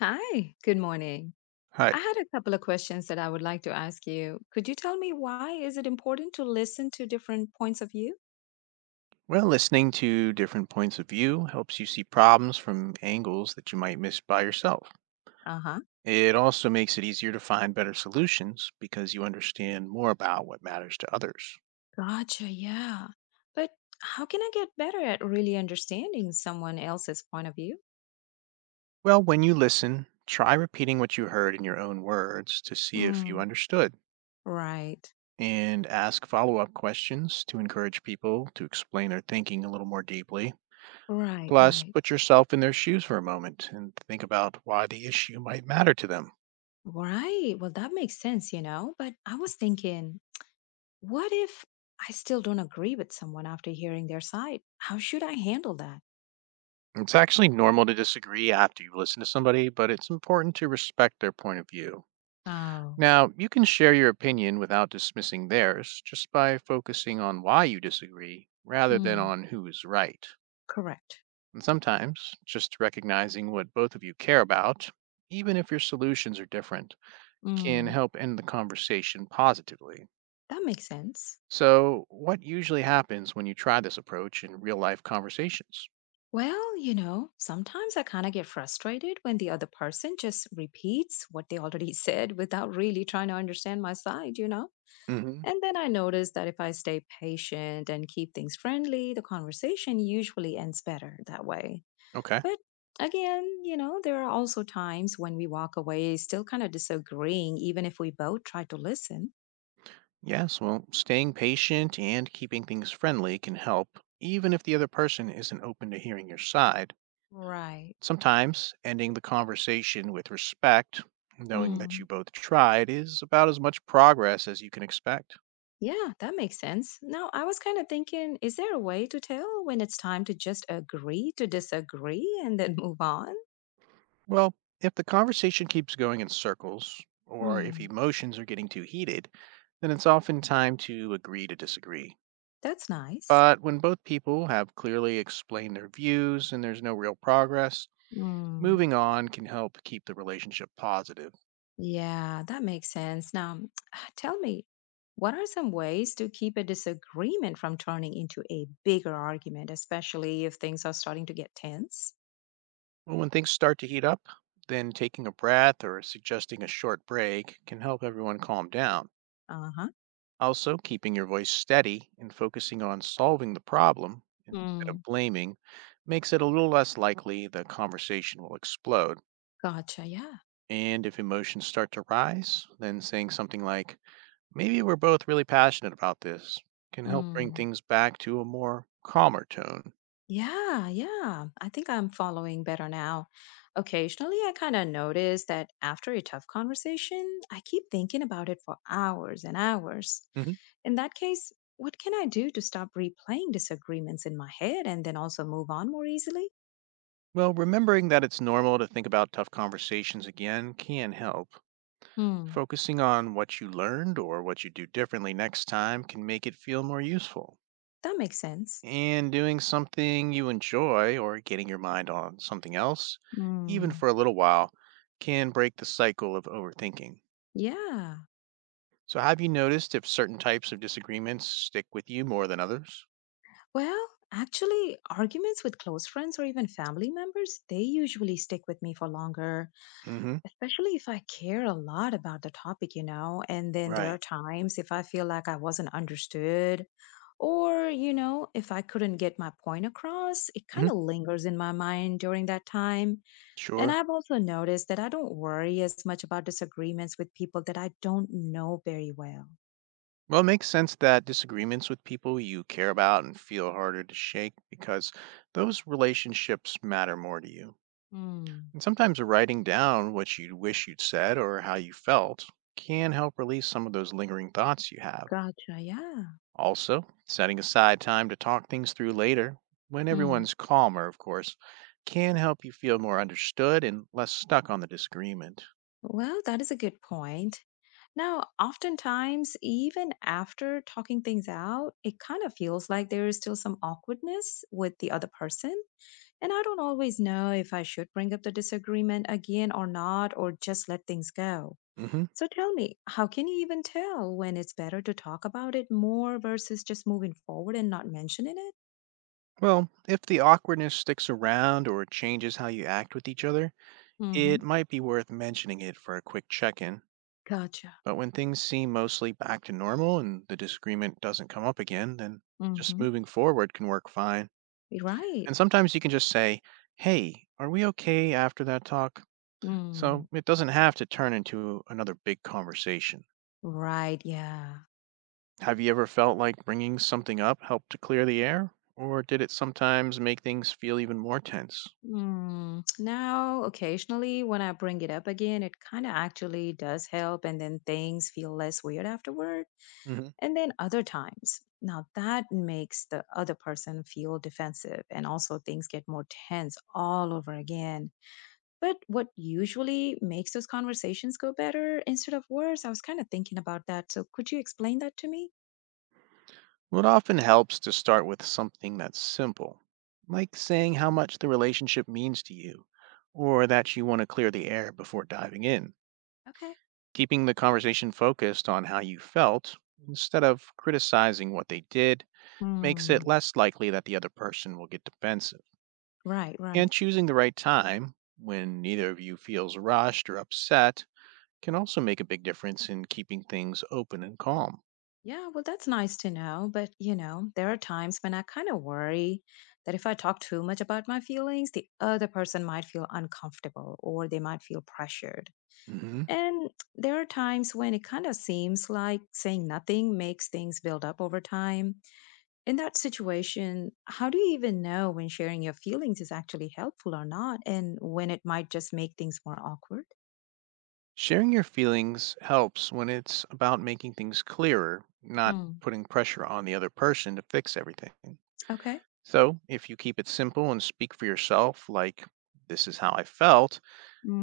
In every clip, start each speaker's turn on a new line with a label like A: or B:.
A: Hi, good morning. I
B: Hi.
A: had a couple of questions that I would like to ask you. Could you tell me why is it important to listen to different points of view?
B: Well, listening to different points of view helps you see problems from angles that you might miss by yourself.
A: Uh-huh.
B: It also makes it easier to find better solutions because you understand more about what matters to others.
A: Gotcha, yeah. But how can I get better at really understanding someone else's point of view?
B: Well, when you listen, try repeating what you heard in your own words to see if you
A: Mm.
B: understood,
A: Right.
B: and ask follow up questions to encourage people to explain their thinking a little more deeply.
A: Right,
B: Plus,
A: right.
B: put yourself in their shoes for a moment and think about why the issue might matter to them.
A: Right. Well, that makes sense, but I was thinking, what if I still don't agree with someone after hearing their side? How should I handle that?
B: It's actually normal to disagree after you listen to somebody, but it's important to respect their point of view.
A: Oh,
B: Now, you can share your opinion without dismissing theirs just by focusing on why you disagree rather than
A: mm,
B: on who is right.
A: correct.
B: And sometimes, just recognizing what both of you care about, even if your solutions are different, can
A: Mm.
B: help end the conversation positively.
A: That makes sense.
B: So, what usually happens when you try this approach in real life conversations?
A: Well, sometimes I kind of get frustrated when the other person just repeats what they already said without really trying to understand my side, you know?
B: hmm
A: And then I notice that if I stay patient and keep things friendly, the conversation usually ends better that way.
B: Okay.
A: But again, there are also times when we walk away still kind of disagreeing, even if we both try to listen.
B: Yes, well, staying patient and keeping things friendly can help, even if the other person isn't open to hearing your side.
A: Right.
B: Sometimes ending the conversation with respect, knowing that you
A: Mm.
B: both tried, is about as much progress as you can expect.
A: Yeah, that makes sense. Now, I was kind of thinking, is there a way to tell when it's time to just agree to disagree and then move on?
B: Well, if the conversation keeps going in circles, or if
A: Hmm,
B: emotions are getting too heated, then it's often time to agree to disagree.
A: that's nice.
B: But when both people have clearly explained their views and there's no real progress,
A: Mm.
B: moving on can help keep the relationship positive.
A: Yeah, that makes sense. Now, tell me, what are some ways to keep a disagreement from turning into a bigger argument, especially if things are starting to get tense?
B: Well, when things start to heat up, then taking a breath or suggesting a short break can help everyone calm down.
A: Uh huh.
B: Also, keeping your voice steady and focusing on solving the problem instead of
A: Mm.
B: blaming makes it a little less likely the conversation will explode.
A: Gotcha. Yeah.
B: And if emotions start to rise, then saying something like, maybe we're both really passionate about this, can help bring
A: Mm.
B: things back to a more calmer tone.
A: Yeah, yeah. I think I'm following better now. Occasionally, I kind of notice that after a tough conversation, I keep thinking about it for hours and hours. In that case, what can I do to stop replaying disagreements in my head and then also move on more easily?
B: Well, remembering that it's normal to think about tough conversations again can help.
A: Hmm,
B: Focusing on what you learned or what you do differently next time can make it feel more useful.
A: that makes sense.
B: And doing something you enjoy or getting your mind on something else, even
A: Mm.
B: for a little while, can break the cycle of overthinking.
A: Yeah.
B: So, have you noticed if certain types of disagreements stick with you more than others?
A: Well, actually, arguments with close friends or even family members, they usually stick with me for longer,
B: Mm hmm.
A: especially if I care a lot about the topic, and then there
B: Right.
A: are times if I feel like I wasn't understood or, if I couldn't get my point across, it kind
B: Hmm.
A: of lingers in my mind during that time. And
B: Sure.
A: I've also noticed that I don't worry as much about disagreements with people that I don't know very well.
B: Well, it makes sense that disagreements with people you care about and feel harder to shake because those relationships matter more to you.
A: Mm.
B: And sometimes writing down what you wish you'd said or how you felt can help release some of those lingering thoughts you have.
A: Gotcha. Yeah.
B: Also, setting aside time to talk things through later, when
A: Mm.
B: everyone's calmer, of course, can help you feel more understood and less stuck on the disagreement.
A: Well, that is a good point. Now, oftentimes, even after talking things out, it kind of feels like there is still some awkwardness with the other person. And I don't always know if I should bring up the disagreement again or not, or just let things go.
B: Hmm.
A: So tell me, how can you even tell when it's better to talk about it more versus just moving forward and not mentioning it?
B: Well, if the awkwardness sticks around or changes how you act with each other, it
A: Mm-hmm.
B: might be worth mentioning it for a quick check in,
A: Gotcha.
B: but when things seem mostly back to normal and the disagreement doesn't come up again, then just
A: Mm-hmm.
B: moving forward can work fine. And
A: Right.
B: sometimes you can just say, hey, are we okay after that talk? So
A: Mm.
B: it doesn't have to turn into another big conversation.
A: Right. Yeah.
B: Have you ever felt like bringing something up helped to clear the air? Or did it sometimes make things feel even more tense?
A: Mm, now, occasionally, when I bring it up again, it kind of actually does help, and then things feel less weird afterward.
B: Mm-hmm.
A: And then other times, now that makes the other person feel defensive, and also things get more tense all over again. But what usually makes those conversations go better instead of worse? I was kind of thinking about that. So, could you explain that to me?
B: Well, it often helps to start with something that's simple, like saying how much the relationship means to you, or that you want to clear the air before diving in.
A: Okay.
B: Keeping the conversation focused on how you felt instead of criticizing what they did makes it
A: Mm,
B: less likely that the other person will get defensive.
A: right,
B: And
A: right.
B: choosing the right time, when neither of you feels rushed or upset, can also make a big difference in keeping things open and calm.
A: Yeah, well, that's nice to know. But, there are times when I kind of worry that if I talk too much about my feelings, the other person might feel uncomfortable or they might feel pressured.
B: Mm-hmm.
A: And there are times when it kind of seems like saying nothing makes things build up over time. In that situation, how do you even know when sharing your feelings is actually helpful or not, and when it might just make things more awkward?
B: Sharing your feelings helps when it's about making things clearer, not
A: Hmm.
B: putting pressure on the other person to fix everything.
A: Okay.
B: So, if you keep it simple and speak for yourself, like, this is how I felt,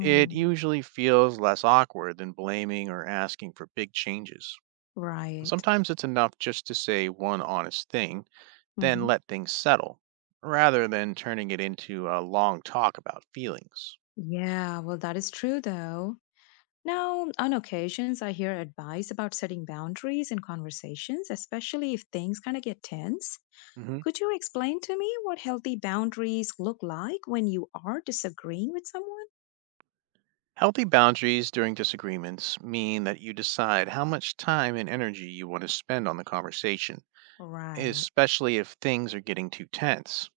B: it usually feels less awkward than blaming or asking for big changes.
A: Right.
B: Sometimes it's enough just to say one honest thing, then
A: Hmm.
B: let things settle, rather than turning it into a long talk about feelings.
A: Yeah, well, that is true though. Now, on occasions, I hear advice about setting boundaries in conversations, especially if things kind of get tense.
B: Mhm.
A: Could you explain to me what healthy boundaries look like when you are disagreeing with someone?
B: Healthy boundaries during disagreements mean that you decide how much time and energy you want to spend on the conversation,
A: Right.
B: especially if things are getting too tense.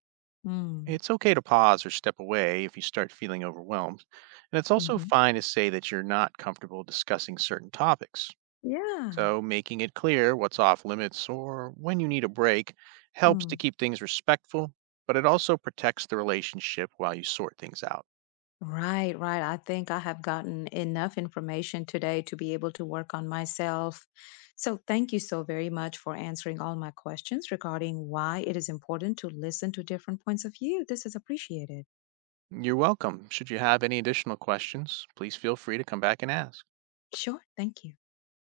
A: Mm.
B: It's okay to pause or step away if you start feeling overwhelmed. And it's also
A: Hmm.
B: fine to say that you're not comfortable discussing certain topics.
A: Yeah.
B: So, making it clear what's off limits or when you need a break helps
A: Mm.
B: to keep things respectful, but it also protects the relationship while you sort things out.
A: Right, right. I think I have gotten enough information today to be able to work on myself. So, thank you so very much for answering all my questions regarding why it is important to listen to different points of view. This is appreciated.
B: You're welcome. Should you have any additional questions, please feel free to come back and ask.
A: Sure. Thank you.